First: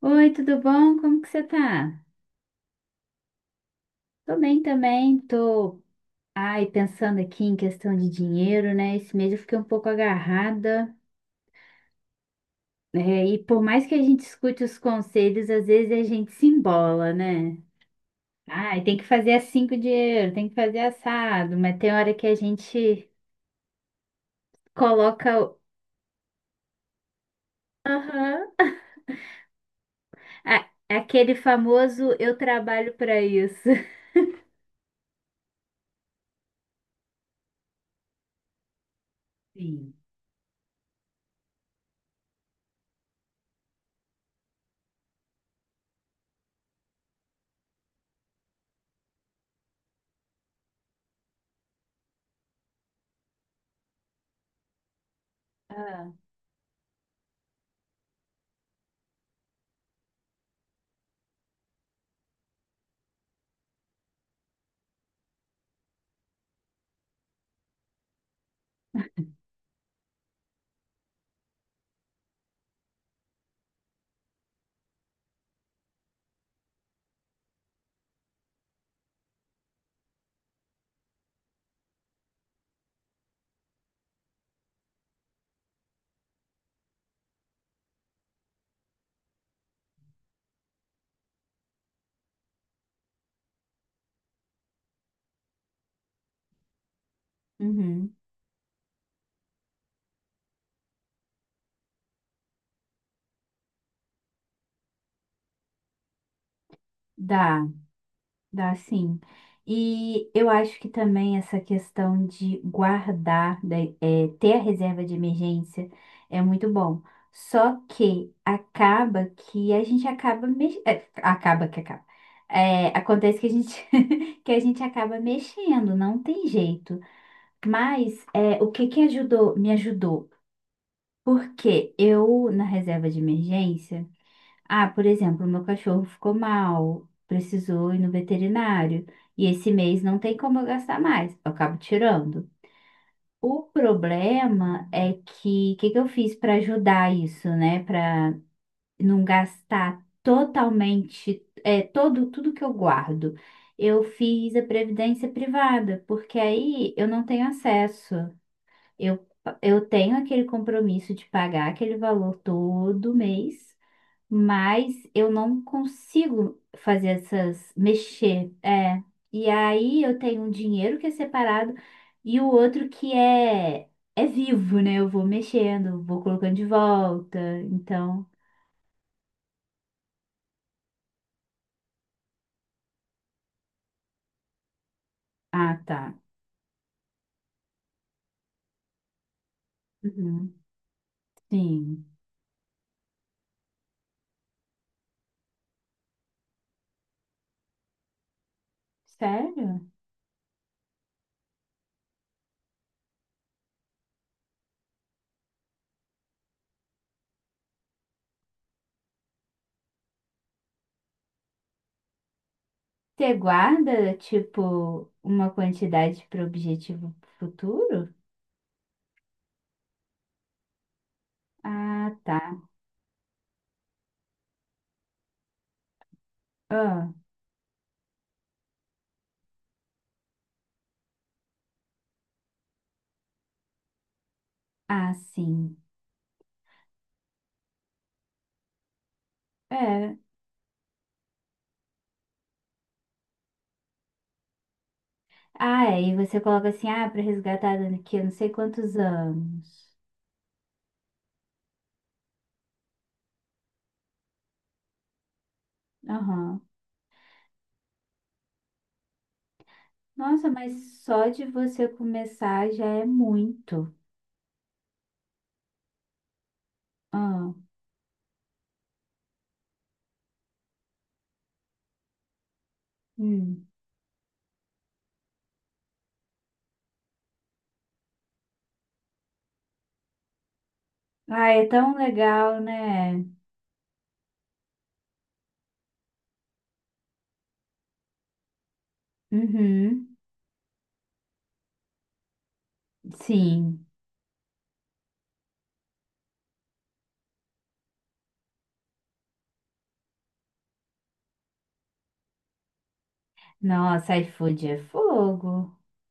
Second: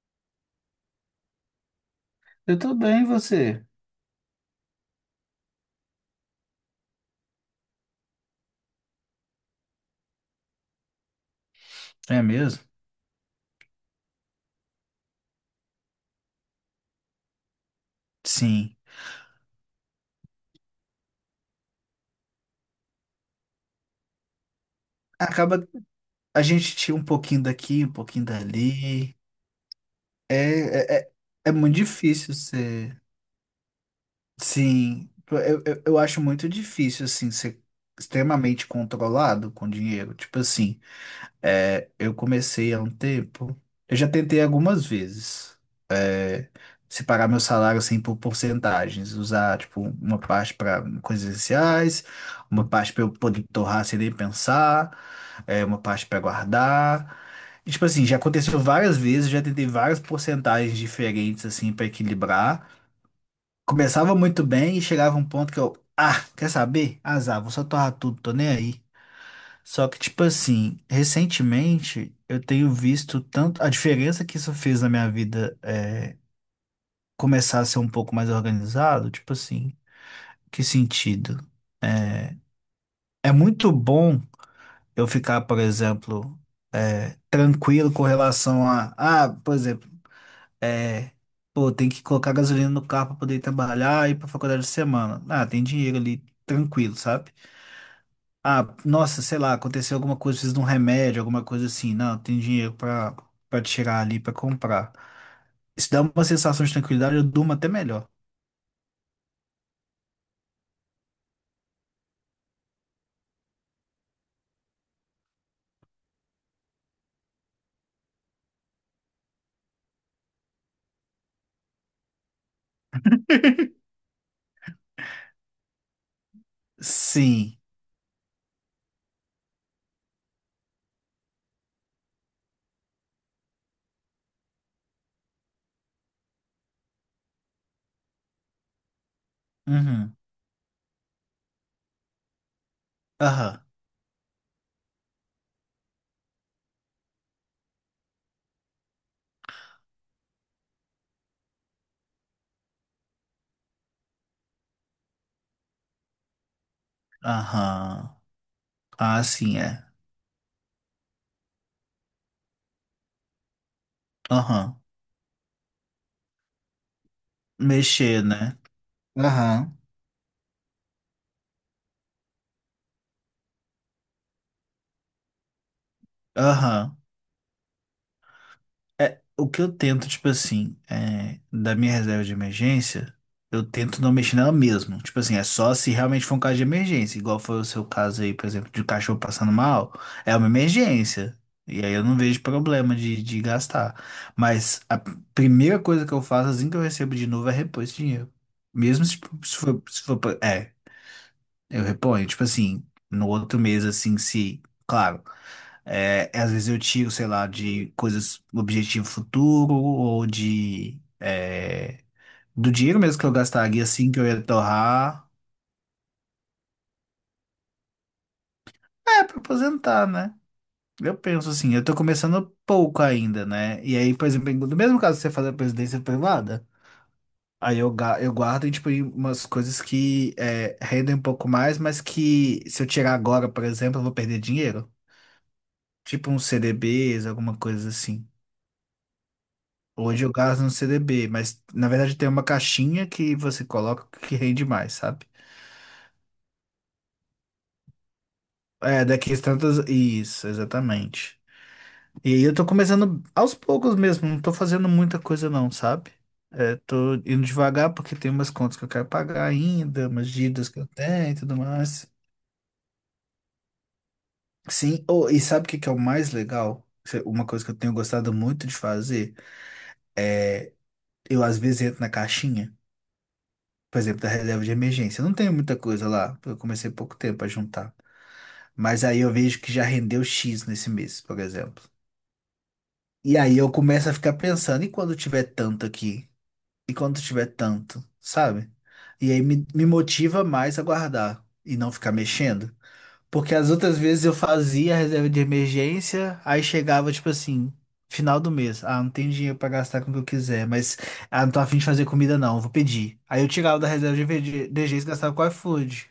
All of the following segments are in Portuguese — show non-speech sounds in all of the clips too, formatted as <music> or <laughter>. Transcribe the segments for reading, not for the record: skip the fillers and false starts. Oi, tudo bom? Como que você tá? Eu tô bem, e você? Tô bem também, tô, ai, pensando aqui em questão de dinheiro, né? Esse mês eu fiquei um pouco agarrada, É mesmo? né? E por mais que a gente escute os conselhos, às vezes a gente se embola, né? Sim. Ai, tem que fazer assim com o dinheiro, tem que fazer assado, mas tem hora que a gente coloca o- Acaba a gente tira um pouquinho daqui, um pouquinho Aham. dali. a- É, é, é, aquele é muito famoso difícil eu trabalho ser. pra isso. <laughs> Sim. Eu acho muito difícil, assim, ser extremamente controlado com Sim. dinheiro. Tipo assim, eu comecei há um tempo. Eu já tentei algumas vezes separar meu salário assim por porcentagens, usar tipo uma parte para coisas essenciais, uma parte para eu poder torrar sem nem pensar, uma parte Ah, para guardar. E, tipo assim, já aconteceu várias vezes, já tentei várias porcentagens diferentes assim para equilibrar. Começava muito bem e chegava um ponto que eu, ah, quer saber? Azar, vou só torrar tudo, tô nem aí. Só que, tipo assim, recentemente eu tenho visto tanto a diferença que isso fez na minha vida, começar a ser um pouco mais organizado? Tipo assim, que sentido? É muito bom eu ficar, por exemplo, tranquilo com relação a, ah, por exemplo, é, pô, tem que colocar gasolina no carro para poder ir trabalhar e ir para faculdade de semana. Ah, tem dinheiro ali, tranquilo, sabe? uhum. Ah, nossa, sei lá, aconteceu alguma coisa, preciso de um remédio, alguma coisa assim. Não, tem dinheiro para tirar ali, para comprar. Isso dá uma sensação de tranquilidade, eu durmo Dá. até melhor. Dá sim. E eu acho que também essa questão de guardar, ter a reserva de emergência é muito bom. Só que acaba que a gente acaba acaba que acaba. É, acontece que a gente <laughs> que a gente acaba mexendo, não tem jeito. Sim. Mas é, o que que ajudou, me ajudou? Porque eu na reserva de emergência, ah, por exemplo, meu cachorro ficou mal, precisou ir no veterinário, e esse mês Uhum. não tem como eu gastar mais, eu acabo tirando. O Aham. problema é que o que que eu fiz para ajudar isso, né? Para não gastar totalmente, é, todo, tudo que eu guardo. Eu fiz a previdência privada, porque aí eu não tenho acesso. Aham. Ah, Eu, sim, é. eu tenho aquele compromisso de pagar aquele valor todo mês. Aham. Mas eu não consigo fazer essas, Mexer, mexer. né? É. E Aham. aí eu tenho um dinheiro que é separado e o outro que é, é vivo, né? Eu vou mexendo, vou colocando de Aham. volta. Então. É, o que eu tento, tipo assim, da minha reserva de emergência, eu tento não mexer nela mesmo. Tipo assim, é só Ah, se tá. realmente for um caso de emergência. Igual foi o seu caso aí, por exemplo, de cachorro passando mal. É uma Uhum. emergência. E aí eu Sim. não vejo problema de gastar. Mas a primeira coisa que eu faço assim que eu recebo de novo é repor esse dinheiro. Mesmo se, Sério? É, eu reponho, tipo assim, no outro mês, assim, se, claro, às vezes eu tiro, sei lá, de coisas, objetivo futuro, ou de, do dinheiro mesmo que eu Você gastaria, assim, guarda, que eu ia tipo, torrar, uma quantidade para o objetivo futuro? Pra aposentar, né? Eu penso assim, eu tô Ah, tá. começando pouco ainda, né? E aí, por exemplo, no mesmo caso que você faz a presidência privada, Ah, aí eu, eu guardo, tipo, em umas coisas que rendem um pouco mais, mas que se eu tirar agora, por exemplo, eu vou perder dinheiro. ah, sim. Tipo uns CDBs, alguma coisa assim. É. Hoje eu gasto no CDB, mas na verdade tem uma caixinha que você coloca que rende mais, sabe? Ah, é, e você coloca assim, ah, para resgatar daqui a não sei quantos É, daqui a tantas. anos. Isso, exatamente. E aí eu tô começando aos poucos mesmo, não tô fazendo muita coisa não, sabe? Aham. Tô indo devagar porque tem umas contas que eu quero pagar ainda, umas Nossa, dívidas que eu mas só tenho e de tudo você mais. começar já é muito. Sim, oh, e sabe o que que é o mais legal? Uma Ah, coisa que eu tenho gostado muito de fazer, eu às vezes entro na caixinha, hum. por exemplo, da reserva de emergência. Não tenho muita coisa lá, porque eu comecei há pouco tempo a juntar. Mas aí eu vejo que já rendeu X nesse mês, por Ah, é exemplo. tão legal, né? E aí eu começo a ficar pensando, e quando tiver tanto aqui? E quando tiver tanto, sabe? E aí me Uhum. motiva mais a guardar e não ficar mexendo. Porque as Sim. outras vezes eu fazia a reserva de emergência, aí chegava, tipo assim, final do mês. Ah, não tem dinheiro pra gastar com o que eu quiser, mas ah, não tô afim de fazer comida não, vou pedir. Aí eu tirava da Nossa, reserva de iFood é emergência e gastava com o fogo. iFood.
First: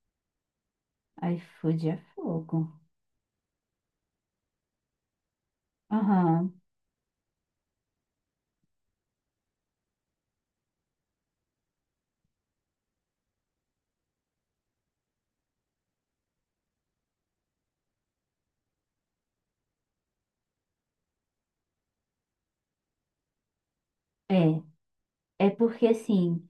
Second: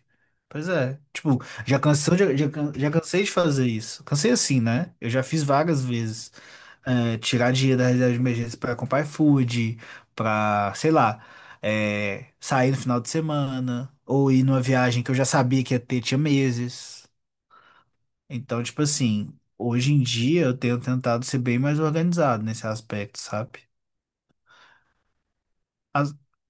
Pois é, tipo, iFood é fogo. Já cansei de fazer isso. Cansei assim, né? Eu já fiz várias vezes. Aham. É, tirar dinheiro da reserva de emergência pra comprar iFood, pra, sei lá, sair no final de semana, ou ir numa viagem que eu já sabia que ia ter, tinha meses. Então, tipo assim, hoje em dia eu tenho tentado ser bem mais organizado nesse aspecto, sabe? É. É porque As- assim,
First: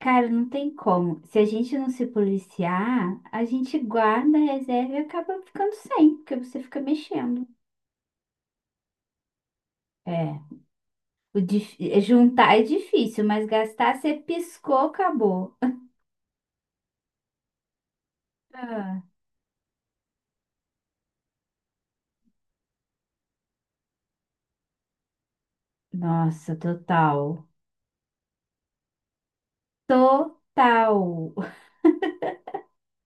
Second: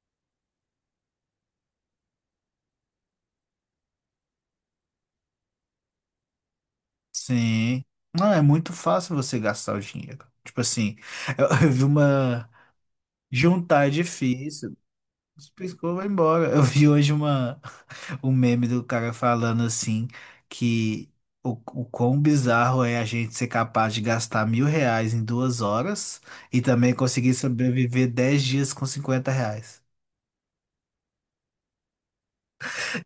cara, não tem como. Se a gente não se policiar, a gente guarda a reserva e acaba ficando sem, porque você fica mexendo. Sim. Não, é muito fácil você gastar o dinheiro. É. Tipo assim, O eu, <laughs> eu vi uma. juntar é difícil, mas Juntar é gastar você difícil. piscou, acabou. Piscou, vai embora. Eu vi hoje um meme do Ah, cara falando assim que o quão bizarro é a gente ser capaz de gastar 1.000 reais em 2 horas nossa, e também conseguir total. sobreviver 10 dias com 50 reais. Total.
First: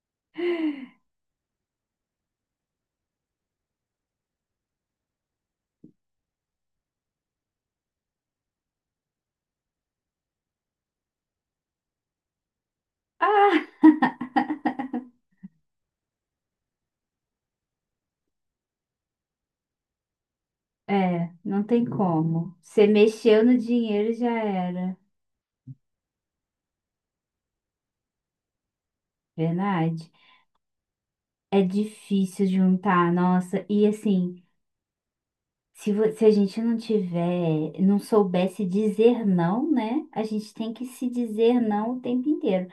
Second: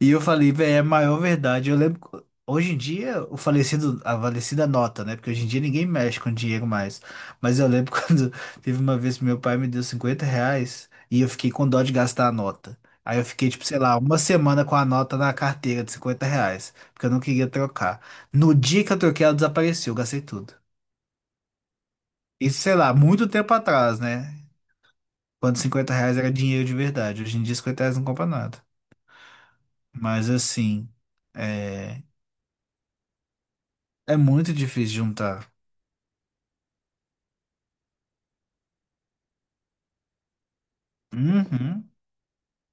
E eu falei, velho, é a <laughs> maior verdade. Eu lembro. Que Hoje em dia, o falecido, a falecida nota, né? Porque hoje em dia ninguém mexe com dinheiro mais. Mas eu lembro <laughs> quando teve uma vez que meu pai me deu 50 reais e eu fiquei com dó de gastar a nota. Aí eu fiquei, tipo, Ah, sei lá, uma semana com a nota na carteira de 50 reais, porque eu não queria trocar. No dia que eu troquei, ela desapareceu, eu gastei tudo. é, não tem como. Isso, sei Você lá, muito mexeu tempo no atrás, dinheiro já né? era. Quando 50 reais era dinheiro de verdade. Hoje em dia, 50 reais não compra nada. Verdade. Mas assim, É é, difícil juntar, nossa. E é assim, muito difícil juntar. Se a gente não tiver, não soubesse dizer não, né? A gente tem que se dizer Uhum. não o tempo inteiro.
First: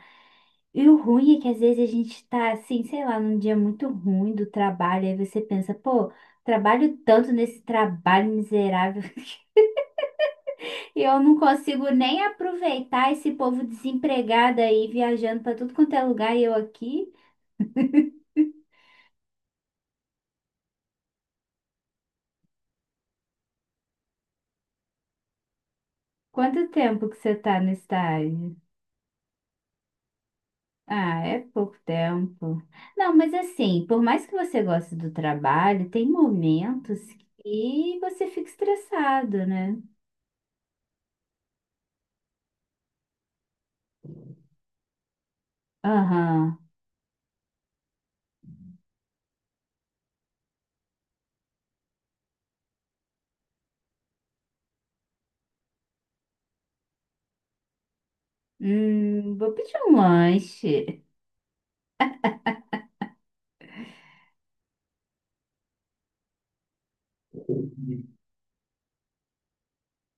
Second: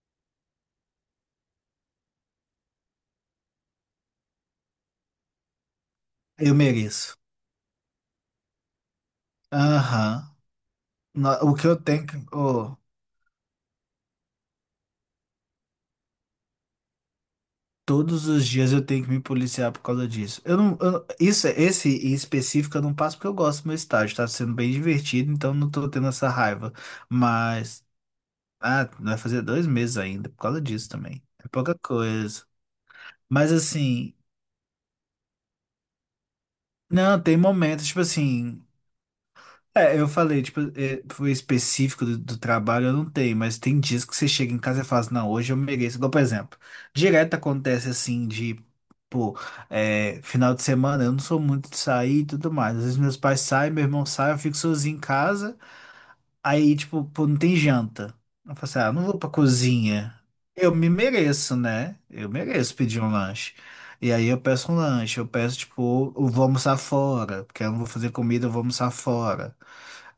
E o ruim é que às vezes a gente tá assim, sei lá, num dia muito ruim do trabalho, aí você pensa, pô, Eu trabalho mereço. tanto nesse trabalho miserável <laughs> Aham. e eu não O que eu consigo tenho que. nem Ô, aproveitar esse povo desempregado aí viajando pra tudo quanto é lugar e eu aqui. todos os dias eu tenho que me policiar por causa disso. Eu não. eu- Isso, esse em específico eu não passo porque eu gosto do meu estágio. Tá sendo bem divertido, então não tô tendo essa Quanto raiva. tempo que você tá no Mas, estágio? ah, vai fazer 2 meses ainda por causa disso Ah, também. é É pouca pouco coisa. tempo. Não, mas Mas assim, por assim, mais que você goste do trabalho, tem momentos não, tem momentos, que tipo você fica assim. estressado, né? É, eu falei, tipo, foi específico do trabalho, eu não tenho, mas tem dias que você chega em casa e fala assim, não, hoje eu mereço. Igual, por exemplo, Aham. direto acontece assim de, pô, final de semana, eu não sou muito de sair e tudo mais. Às vezes meus pais saem, meu irmão sai, eu fico sozinho em casa, aí, tipo, pô, não tem janta. Eu falo assim, ah, não vou pra Vou pedir um cozinha. Eu me lanche. mereço, né? Eu mereço pedir um lanche. E aí eu peço um lanche, eu peço, tipo, eu vou almoçar fora, porque eu não vou fazer comida, eu vou almoçar fora.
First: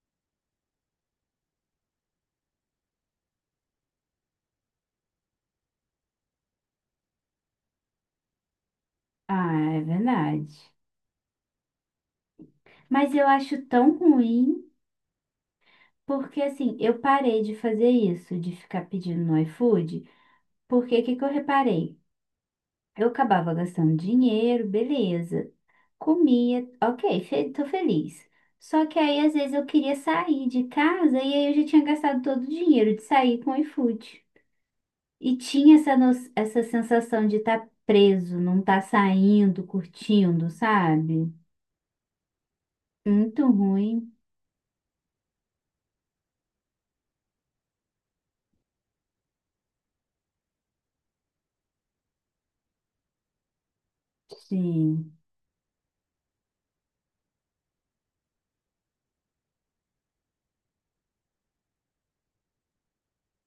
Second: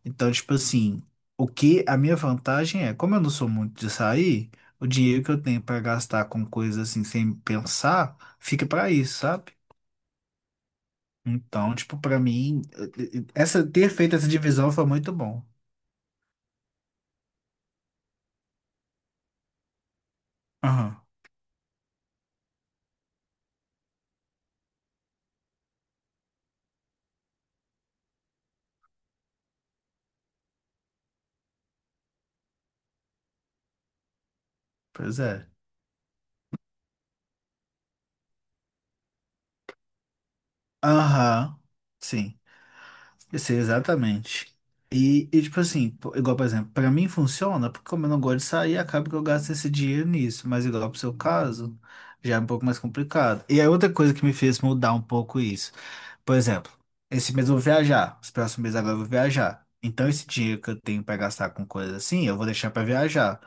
Então, tipo assim, o que a minha vantagem é, como eu não sou muito de sair, o dinheiro que eu tenho pra gastar com coisas assim sem pensar, fica pra isso, sabe? Ah, é verdade. Então, tipo, pra mim, Mas eu acho essa ter tão feito essa ruim, divisão foi muito bom. porque assim, eu parei de fazer isso, de ficar pedindo no iFood, porque Aham, o que que eu reparei? Eu acabava gastando dinheiro, beleza. Comia, ok, fe tô feliz. Só que aí, às vezes, eu queria sair de casa e aí eu já tinha gastado todo o dinheiro de sair com o iFood. pois E é. tinha essa, essa sensação de estar preso, não estar saindo, curtindo, sabe? Aham, sim, eu Muito sei ruim, exatamente. E tipo assim, pô, igual, por exemplo, pra mim funciona, porque como eu não gosto de sair, acaba que eu gasto esse dinheiro nisso, mas igual pro seu caso, já é um pouco mais complicado. E aí outra coisa que me fez mudar um sim. pouco isso. Por exemplo, esse mês eu vou viajar, os próximos meses agora eu vou viajar. Então, esse dinheiro que eu tenho para gastar com coisas assim, eu vou deixar para viajar.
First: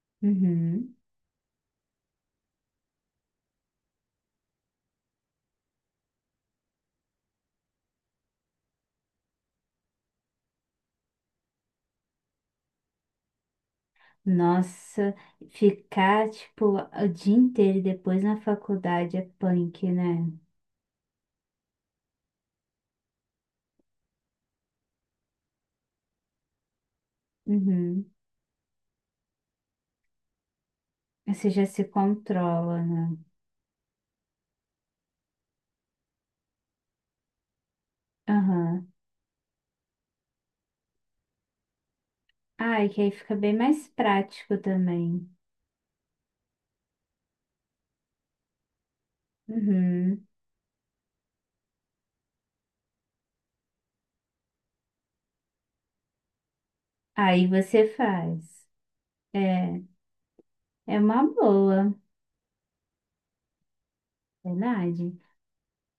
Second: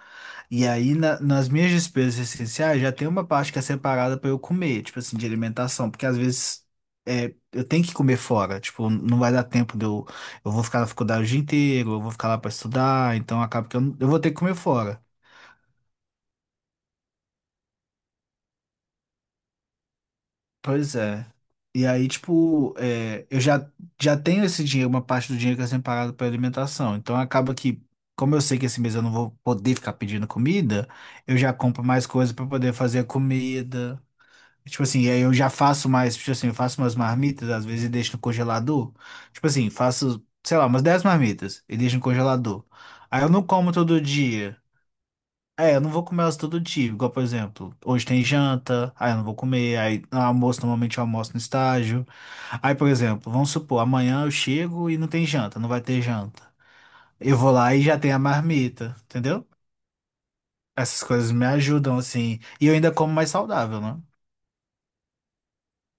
E aí, Uhum. Nas minhas despesas essenciais, já tem uma parte que é separada para eu comer, tipo assim, de alimentação, porque às vezes eu tenho que comer fora, tipo, não vai dar tempo de eu. Eu vou ficar na faculdade o dia inteiro, eu vou ficar lá para estudar, então acaba que eu, não- eu vou ter que comer fora. Nossa, ficar, tipo, o dia inteiro e depois na faculdade é punk, né? Pois é. E aí, tipo, já tenho esse dinheiro, uma parte do dinheiro que é separado para alimentação. Então acaba que, Uhum. como eu sei que esse mês eu não vou poder ficar pedindo comida, eu Você já já compro se mais coisas para poder controla, fazer a né? comida. Tipo assim, e aí eu já faço mais, tipo assim, eu faço umas marmitas, às vezes e deixo no Aham. congelador. Tipo assim, faço, sei lá, umas 10 marmitas e deixo no congelador. Ah, e que aí Aí eu fica não bem como mais todo prático dia. também. É, eu não vou comer elas todo dia. Igual, por exemplo, hoje tem janta, aí eu não vou comer, aí no Uhum. almoço, normalmente eu almoço no estágio. Aí, por exemplo, vamos supor, amanhã eu chego e não tem janta, não vai ter janta. Eu Aí vou lá e você já tem a faz. marmita, entendeu? É, é Essas uma coisas me boa, ajudam, assim. E eu ainda como mais saudável, né? verdade.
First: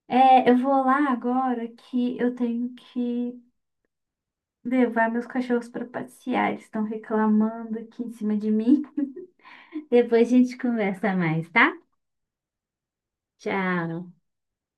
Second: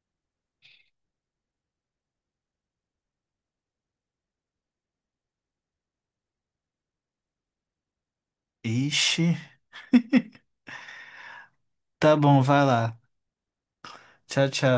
É, eu vou lá agora que eu tenho que levar meus cachorros para passear. Eles estão reclamando aqui em cima de mim. Ixi, Depois a gente conversa mais, tá? tá bom, vai lá. Tchau. Tchau, tchau.